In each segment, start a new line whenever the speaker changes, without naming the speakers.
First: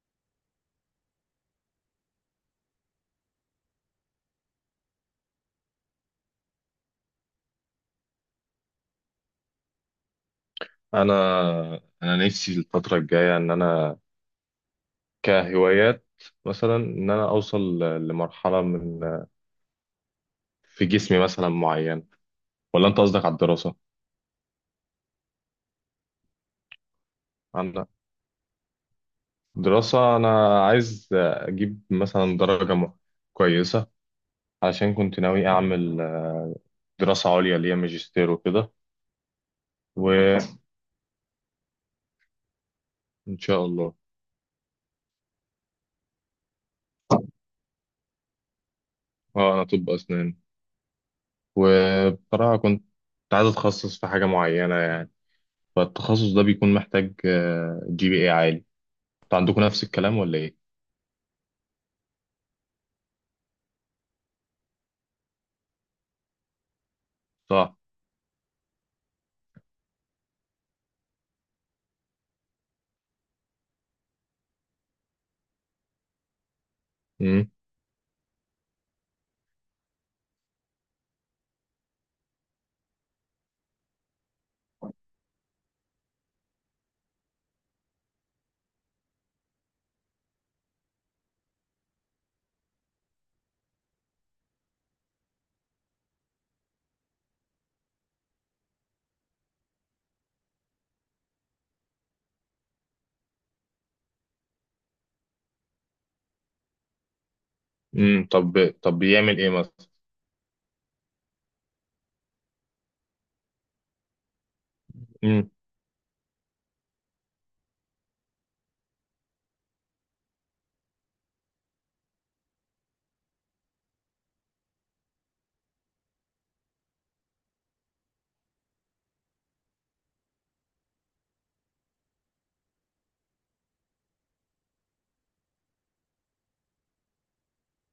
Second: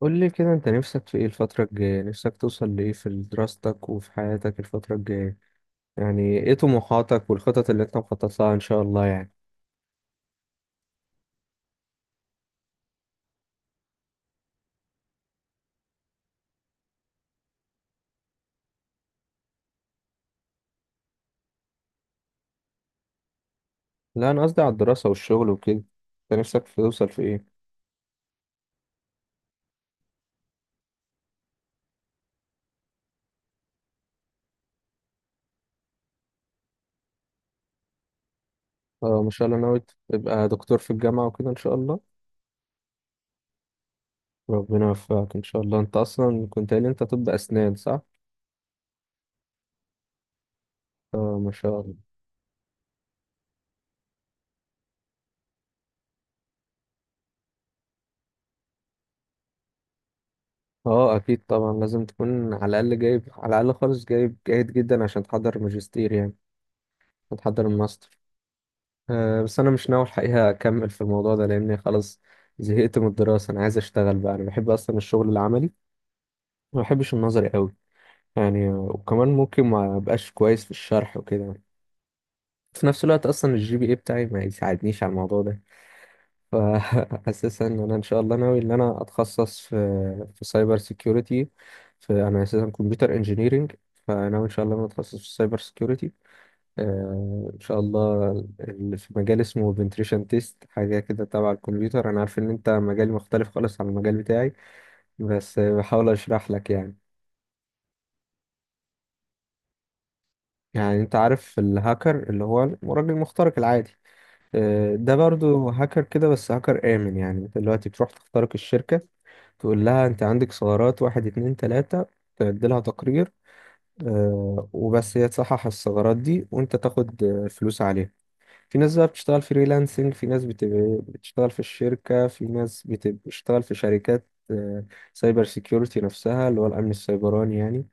قول لي كده، انت نفسك في ايه الفترة الجاية؟ نفسك توصل لايه في دراستك وفي حياتك الفترة الجاية؟ يعني ايه طموحاتك والخطط اللي انت مخطط لها ان شاء الله يعني.
انا نفسي الفتره الجايه ان انا كهوايات مثلا ان انا اوصل لمرحله من في جسمي مثلا معين، ولا انت قصدك على الدراسه؟
لا، انا قصدي على الدراسة والشغل وكده. انت نفسك في توصل في ايه؟
انا دراسه انا عايز اجيب مثلا درجه كويسه، عشان كنت ناوي اعمل دراسه عليا ليا ماجستير وكده،
اه، ما شاء الله، ناوي
وان
تبقى دكتور في الجامعة وكده ان شاء الله.
شاء الله.
ربنا يوفقك ان شاء الله. انت اصلا كنت قايل، انت طب اسنان، صح؟
اه انا طب اسنان،
اه، ما شاء الله.
وبصراحه كنت عايز اتخصص في حاجه معينه يعني، فالتخصص ده بيكون محتاج جي بي اي عالي. انتوا عندكم نفس الكلام ولا ايه؟
اه، اكيد طبعا لازم تكون على الاقل جايب، على الاقل خالص جايب جيد جدا عشان تحضر ماجستير يعني، وتحضر
صح.
الماستر. أه، بس انا مش ناوي الحقيقه اكمل في الموضوع ده لاني خلاص زهقت من الدراسه. انا عايز اشتغل بقى، انا بحب اصلا الشغل العملي، ما بحبش النظري
امم
قوي يعني. وكمان ممكن ما ابقاش كويس في الشرح وكده. في نفس الوقت اصلا الجي بي اي بتاعي ما يساعدنيش على الموضوع ده. فاساسا ان انا ان شاء الله ناوي ان انا اتخصص في سايبر سيكيورتي. في انا اساسا كمبيوتر انجينيرينج. فناوي ان شاء الله ان انا اتخصص في السايبر سيكيورتي، ان شاء الله. اللي في مجال اسمه بنتريشن تيست، حاجه كده تبع الكمبيوتر. انا عارف ان انت مجال مختلف خالص عن المجال بتاعي، بس بحاول اشرح لك يعني.
طب بيعمل ايه مثلا؟
يعني انت عارف الهاكر اللي هو الراجل المخترق العادي؟ ده
امم
برضو هاكر كده، بس هاكر امن. يعني انت دلوقتي بتروح تخترق الشركه، تقول لها انت عندك ثغرات واحد اتنين تلاتة، تعدلها تقرير، وبس هي تصحح الثغرات دي، وانت تاخد فلوس عليها. في ناس بقى بتشتغل فريلانسنج، في ناس بتبقى بتشتغل في الشركة، في ناس بتبقى بتشتغل في شركات سايبر سيكيورتي نفسها اللي هو الأمن السيبراني يعني.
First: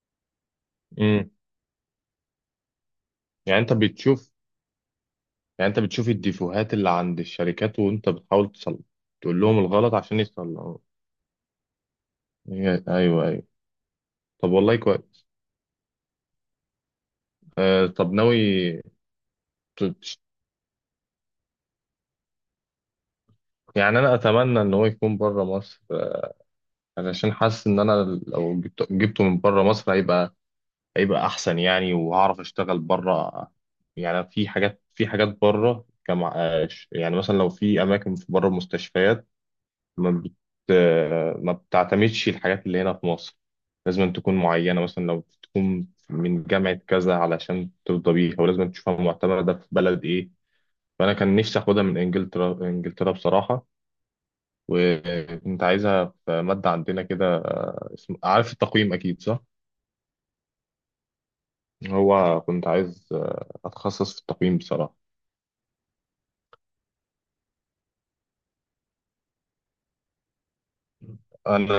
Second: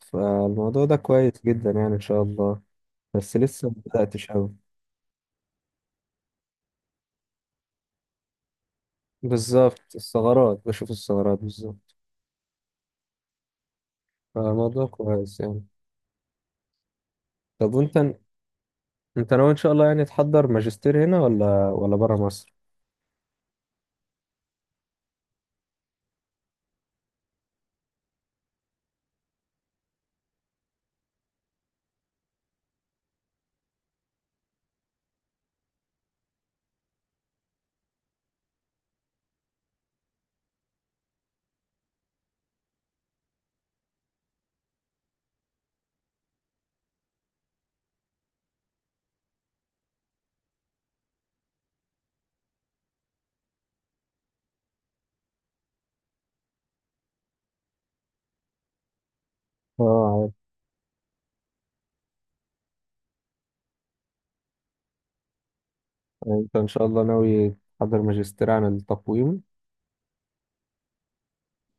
فالموضوع ده
امم
كويس جدا يعني، إن شاء الله. بس
يعني
لسه
انت
ما بدأتش أوي.
بتشوف الديفوهات اللي عند الشركات، وانت بتحاول تصلح، تقول لهم
بالظبط
الغلط عشان
الثغرات،
يصلحوا.
بشوف الثغرات بالظبط.
ايوه ايوه. طب والله
فالموضوع
كويس.
كويس يعني. طب
آه
وأنت؟
طب ناوي.
أنت ناوي إن شاء الله يعني
ت-
تحضر ماجستير هنا ولا برا مصر؟
يعني انا اتمنى ان هو يكون بره مصر، علشان حاسس ان انا لو جبته جبته من بره مصر هيبقى احسن يعني، وهعرف اشتغل بره. يعني في حاجات بره يعني مثلا لو في اماكن في بره المستشفيات ما بت... ما بتعتمدش الحاجات اللي هنا في مصر. لازم تكون معينه، مثلا لو تكون من جامعه كذا علشان ترضى بيها، ولازم تشوفها معتمده في بلد ايه. فانا كان نفسي اخدها من انجلترا بصراحه، وكنت عايزها في ماده عندنا كده، عارف التقويم اكيد صح؟
اه، عارف.
هو كنت عايز اتخصص في التقويم بصراحه.
يعني أنت إن شاء الله ناوي تحضر ماجستير عن التقويم.
انا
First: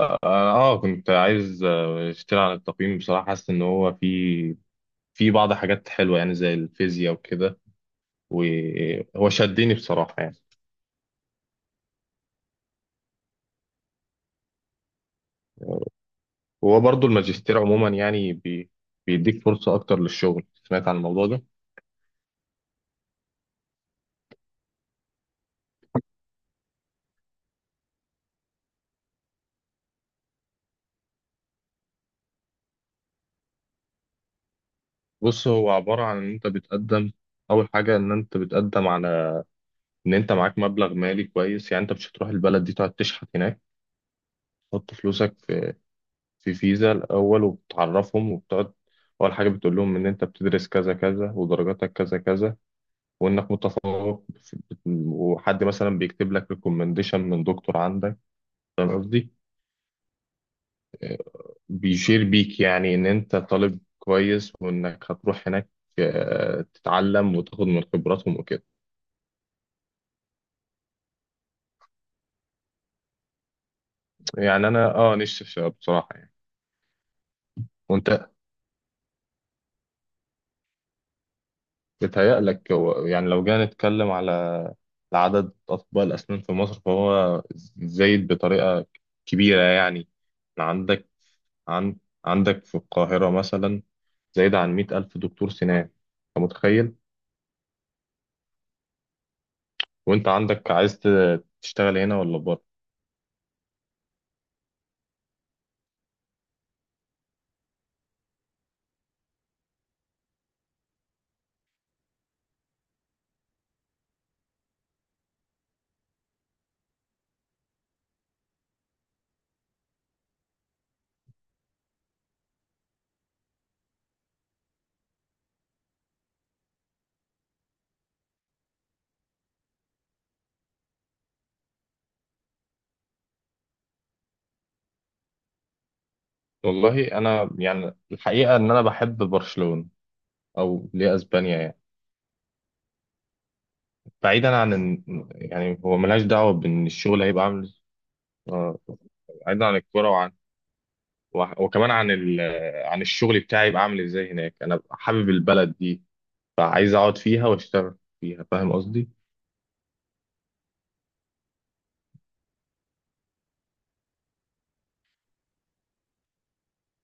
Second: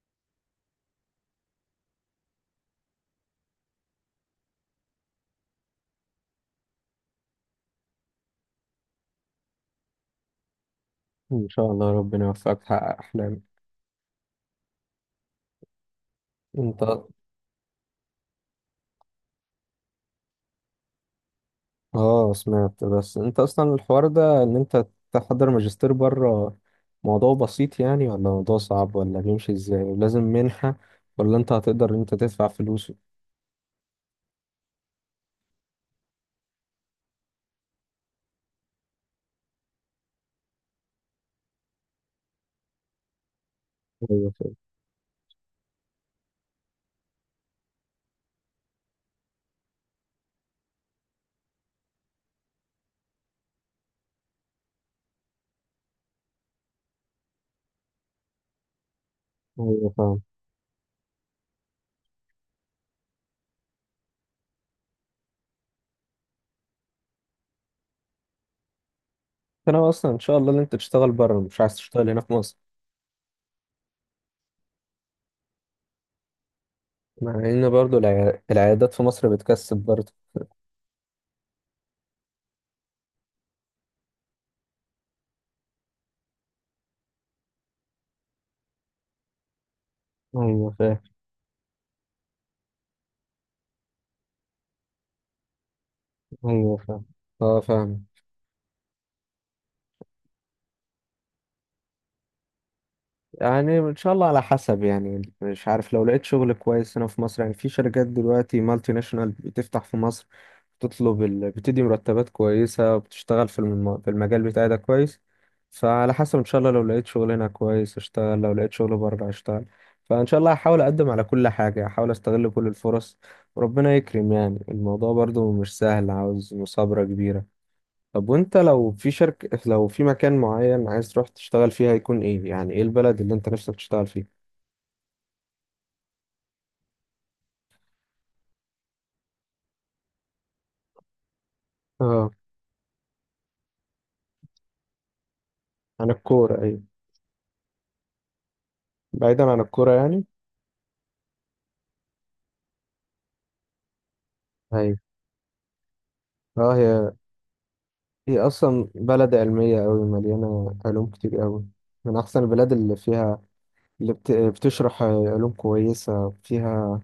اه، كنت عايز اشتري عن التقييم بصراحه. حاسس ان هو في في بعض حاجات حلوه يعني، زي الفيزياء وكده، وهو شدني بصراحه يعني.
إن شاء الله ربنا يوفقك تحقق أحلامك.
وهو
انت،
برضو الماجستير عموما يعني بيديك فرصه اكتر للشغل. سمعت عن الموضوع ده.
اه، سمعت. بس انت اصلا الحوار ده ان انت تحضر ماجستير بره، موضوع بسيط يعني، ولا موضوع صعب؟ ولا بيمشي ازاي ولازم منحة، ولا انت هتقدر ان انت تدفع فلوس؟
بص، هو عباره عن ان انت بتقدم. اول حاجه ان انت بتقدم على ان انت معاك مبلغ مالي كويس، يعني انت مش هتروح البلد دي تقعد تشحت هناك.
ايوه، فاهم.
تحط فلوسك في فيزا الأول، وبتعرفهم وبتقعد. أول حاجة بتقول لهم إن أنت بتدرس كذا كذا، ودرجاتك كذا كذا، وإنك متفوق في- وحد مثلا بيكتب لك ريكومنديشن من دكتور عندك. فاهم قصدي؟
ايوه، فاهم.
بيشير بيك يعني إن أنت طالب كويس، وإنك هتروح هناك تتعلم وتاخد من خبراتهم وكده.
انت ناوي اصلا ان شاء الله ان انت تشتغل بره، مش عايز تشتغل هنا في مصر؟
يعني أنا أه نفسي بصراحة يعني.
مع ان برضو
وأنت
العيادات في مصر بتكسب برضو.
بيتهيألك يعني لو جينا نتكلم على عدد أطباء الأسنان في مصر، فهو زايد بطريقة كبيرة يعني.
ايوه، فاهم.
عندك عند عندك في القاهرة مثلا زايد عن مئة ألف دكتور سنان. أنت
ايوه،
متخيل؟
فاهم. اه، فاهم.
وأنت عندك عايز تشتغل هنا ولا بره؟
يعني ان شاء الله على حسب، يعني مش عارف. لو لقيت شغل كويس هنا في مصر، يعني في شركات دلوقتي مالتي ناشونال بتفتح في مصر، بتطلب بتدي مرتبات كويسة، وبتشتغل في المجال بتاعي ده كويس. فعلى حسب ان شاء الله، لو لقيت شغل هنا كويس اشتغل، لو لقيت شغل بره اشتغل. فان شاء الله هحاول اقدم على كل حاجة، هحاول استغل كل الفرص. وربنا يكرم يعني. الموضوع برضو مش سهل، عاوز مثابرة كبيرة. طب وانت لو في شركة، لو في مكان معين عايز تروح تشتغل فيه، هيكون ايه؟ يعني ايه البلد اللي انت نفسك تشتغل فيها؟
والله أنا يعني الحقيقة إن أنا بحب برشلونة، أو ليه أسبانيا يعني.
اه،
بعيدا عن يعني هو
عن
ملهاش دعوة
الكورة، ايوه.
بإن الشغل هيبقى عامل آه،
بعيدا عن
بعيدا عن
الكورة
الكورة،
يعني.
وكمان عن عن الشغل بتاعي يبقى عامل ازاي هناك. انا
ايوه.
ببقى حابب البلد دي،
اه،
فعايز
هي
اقعد فيها واشتغل
هي
فيها. فاهم
اصلا
قصدي؟
بلد علمية قوي، مليانة علوم كتير قوي. من احسن البلاد اللي فيها، اللي بتشرح علوم كويسة فيها.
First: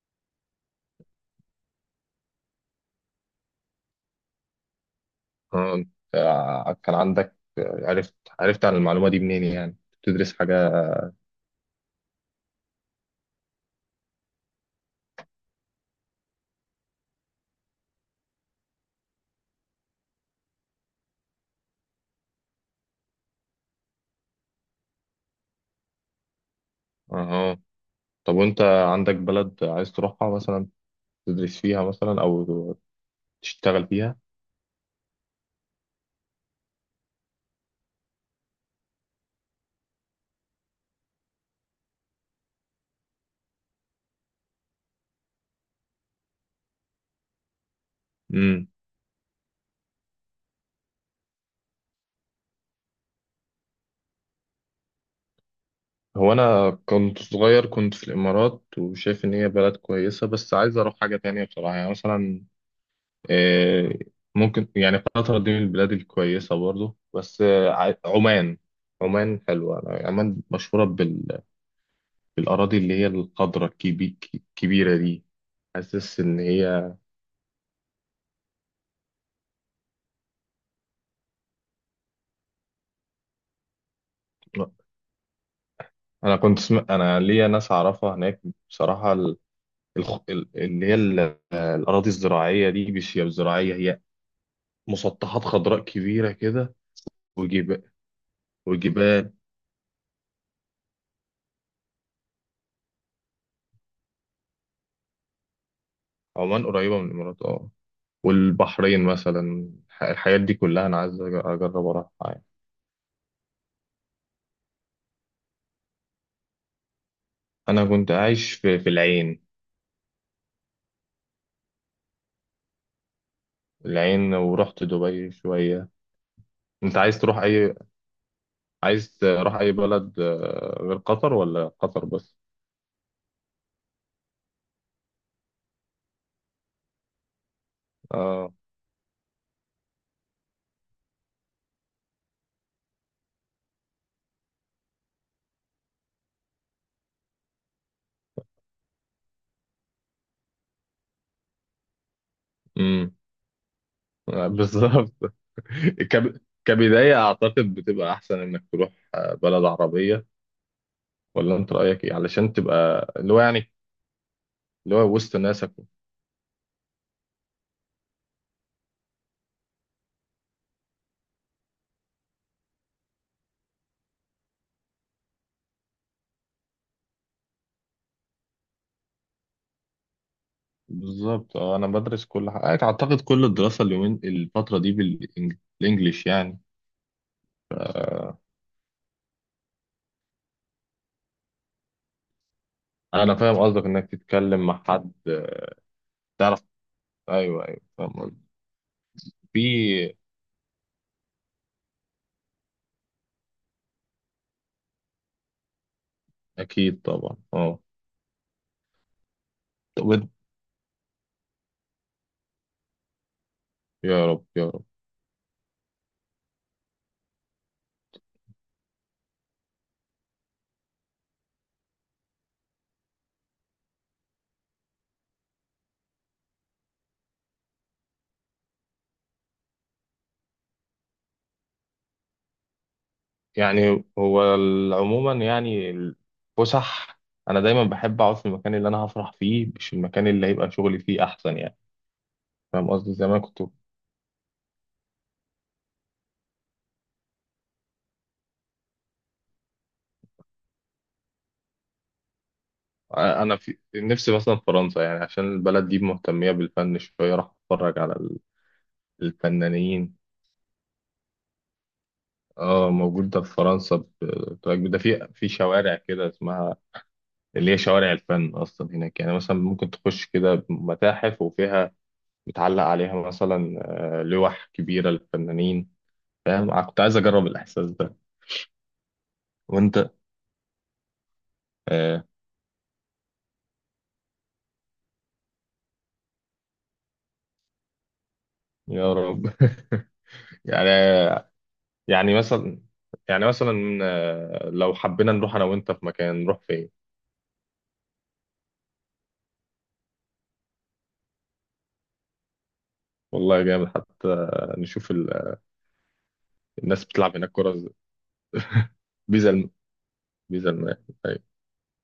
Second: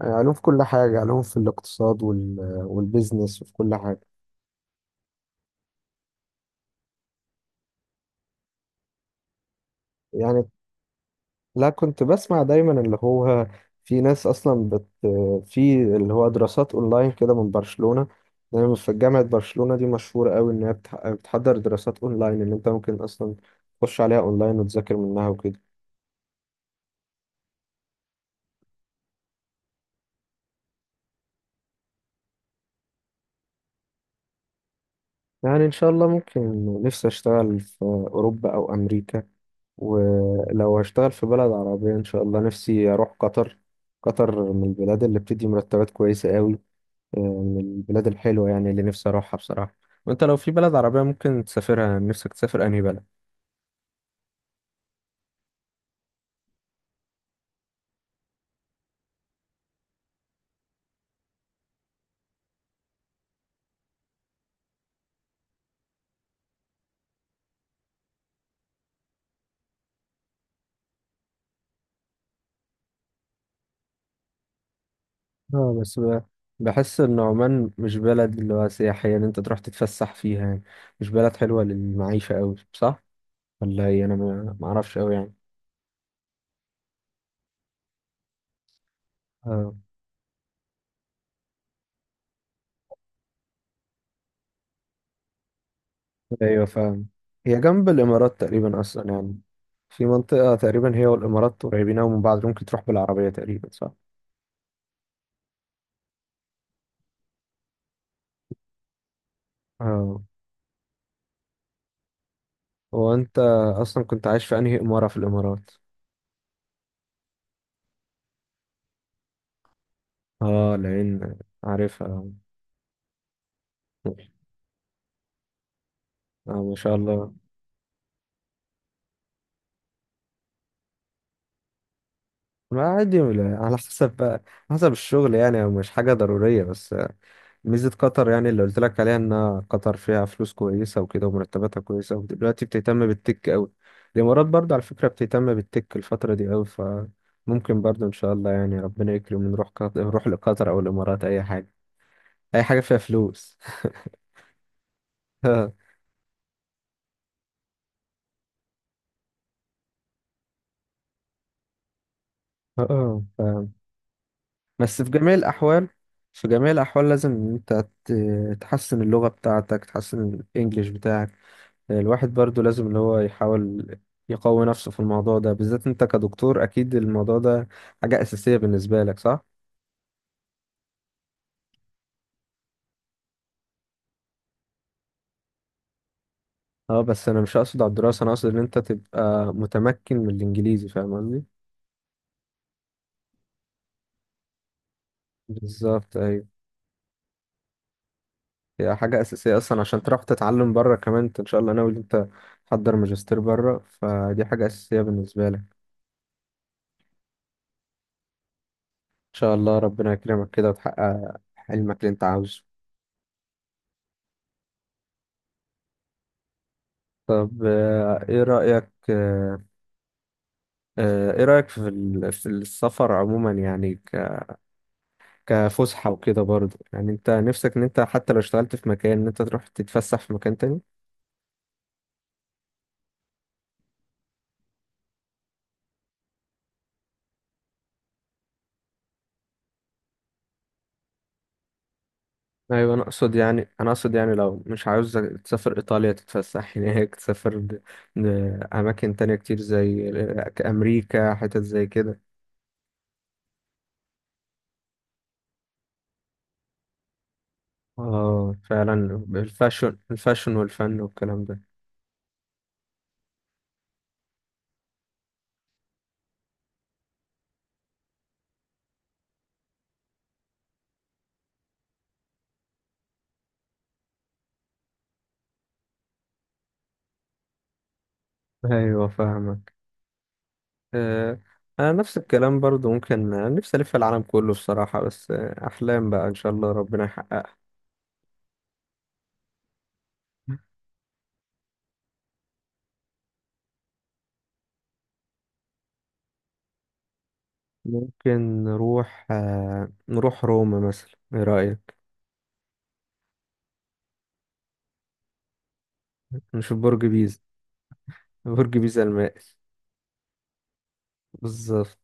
علوم في كل حاجة، علوم في الاقتصاد والبيزنس وفي كل حاجة.
انت كان عندك، عرفت عن المعلومة دي منين يعني؟ بتدرس
يعني
حاجة؟
لا، كنت بسمع دايما اللي هو في ناس اصلا في اللي هو دراسات اونلاين كده من برشلونة. دايما في جامعة برشلونة دي مشهورة قوي ان هي بتحضر دراسات اونلاين، ان انت ممكن اصلا تخش عليها اونلاين وتذاكر منها وكده.
اه. طب وانت عندك بلد عايز تروحها مثلا، تدرس فيها مثلا او تشتغل فيها؟
يعني ان شاء الله ممكن، نفسي اشتغل في اوروبا او امريكا. ولو هشتغل في بلد عربية، ان شاء الله نفسي اروح قطر. قطر من البلاد اللي بتدي مرتبات كويسة قوي، من البلاد الحلوة
امم.
يعني اللي نفسي أروحها بصراحة. وأنت لو في بلد عربية ممكن تسافرها، نفسك تسافر أنهي بلد؟
هو انا كنت صغير كنت في الامارات، وشايف ان هي بلد كويسة، بس عايز اروح حاجة تانية بصراحة يعني. مثلا آه، ممكن يعني قطر دي من البلاد الكويسة برضو، بس عمان. عمان حلوة. عمان مشهورة بالأراضي اللي هي الخضرة الكبيرة دي.
اه، بس
حاسس إن هي
بحس إن عمان مش بلد اللي هو سياحية إن أنت تروح تتفسح فيها يعني. مش بلد حلوة للمعيشة أوي، صح؟ ولا هي، أنا ما أعرفش أوي يعني.
أنا أنا ليا ناس أعرفها هناك بصراحة. ال...
اه،
الخ... ال- اللي هي ال- الأراضي الزراعية دي مش هي زراعية، هي مسطحات خضراء كبيرة
أيوة
كده.
فاهم. هي
وجب...
جنب الإمارات تقريبا أصلا
وجبال.
يعني. في منطقة تقريبا هي والإمارات قريبين أوي من بعض، ممكن تروح بالعربية تقريبا، صح؟
عمان قريبة من الإمارات أه، والبحرين مثلا.
اه.
الحاجات دي كلها أنا عايز أجرب أروحها.
هو أنت أصلا كنت عايش في أنهي إمارة في الإمارات؟
انا كنت عايش في العين.
اه، العين. عارفها، اه.
العين، ورحت دبي شوية.
ما شاء
انت عايز
الله.
تروح اي، عايز تروح اي بلد غير قطر، ولا قطر بس؟
ما، عادي على حسب بقى. حسب الشغل يعني، مش حاجة ضرورية. بس ميزة قطر يعني
اه.
اللي قلت لك عليها، ان قطر فيها فلوس كويسة وكده، ومرتباتها كويسة، ودلوقتي بتهتم بالتك قوي. الامارات برضه على فكرة بتهتم بالتك الفترة دي قوي، فممكن برضه ان شاء الله يعني ربنا يكرم ونروح قطر، نروح لقطر او الامارات، اي حاجة. اي حاجة فيها
امم.
فلوس.
بالظبط. كبداية اعتقد بتبقى احسن انك تروح بلد عربية، ولا انت رأيك ايه؟ علشان تبقى اللي هو
اه،
يعني اللي
بس في
هو
جميع
وسط ناسك.
الأحوال، في جميع الأحوال لازم إن أنت تحسن اللغة بتاعتك، تحسن الإنجليش بتاعك. الواحد برضو لازم اللي هو يحاول يقوي نفسه في الموضوع ده. بالذات أنت كدكتور أكيد الموضوع ده حاجة أساسية بالنسبة لك، صح؟
بالظبط اه، انا بدرس كل حاجة اعتقد، كل الدراسة اليومين الفترة دي بالانجليش يعني.
اه، بس أنا مش أقصد على الدراسة، أنا أقصد إن أنت تبقى متمكن من الإنجليزي، فاهم قصدي؟
انا فاهم قصدك، انك تتكلم مع حد،
بالظبط، أيوة.
تعرف. ايوه ايوه فاهم قصدي.
هي حاجة أساسية أصلا عشان
في.
تروح تتعلم بره. كمان أنت إن شاء الله ناوي إن أنت تحضر ماجستير بره، فدي حاجة أساسية بالنسبة لك.
اكيد طبعا اه.
شاء الله
طب
ربنا يكرمك كده وتحقق حلمك اللي انت عاوزه.
يا رب يا رب.
طب، ايه رأيك، ايه رأيك في السفر عموما يعني، كفسحة وكده برضه؟ يعني انت نفسك ان انت حتى لو اشتغلت في مكان، ان انت تروح تتفسح في مكان تاني.
يعني هو عموما يعني الفسح، انا دايما بحب اقعد في المكان اللي انا هفرح فيه، مش المكان اللي هيبقى شغلي فيه احسن يعني. فاهم
ايوه، انا
قصدي؟
اقصد
زمان كنت
يعني، انا اقصد يعني لو مش عاوز تسافر ايطاليا تتفسح هناك، تسافر اماكن تانية كتير زي امريكا، حتت زي كده.
انا في نفسي مثلا فرنسا، يعني عشان البلد دي مهتميه بالفن شويه، راح اتفرج على
اه، فعلا، الفاشن،
الفنانين.
الفاشن والفن والكلام ده.
اه موجود ده في فرنسا، ده في شوارع كده اسمها، اللي هي شوارع الفن اصلا هناك. يعني مثلا ممكن تخش كده متاحف، وفيها متعلق عليها مثلا لوح كبيره للفنانين. فاهم؟ أنا كنت عايز اجرب الاحساس ده.
ايوه، فاهمك.
وانت
آه، انا نفس
آه.
الكلام برضو، ممكن، نفسي الف العالم كله بصراحة، بس احلام بقى، ان شاء الله ربنا يحققها.
يا رب. يعني يعني مثلا يعني مثلا لو حبينا نروح انا وانت في مكان، نروح فين؟
ممكن نروح روما مثلا، ايه رأيك؟
والله جامد حتى. نشوف
نشوف برج
الناس بتلعب
بيزا.
هناك كرة ازاي.
برج بيزا المائل.
بيزا الم... بيزا الماء.
بالظبط.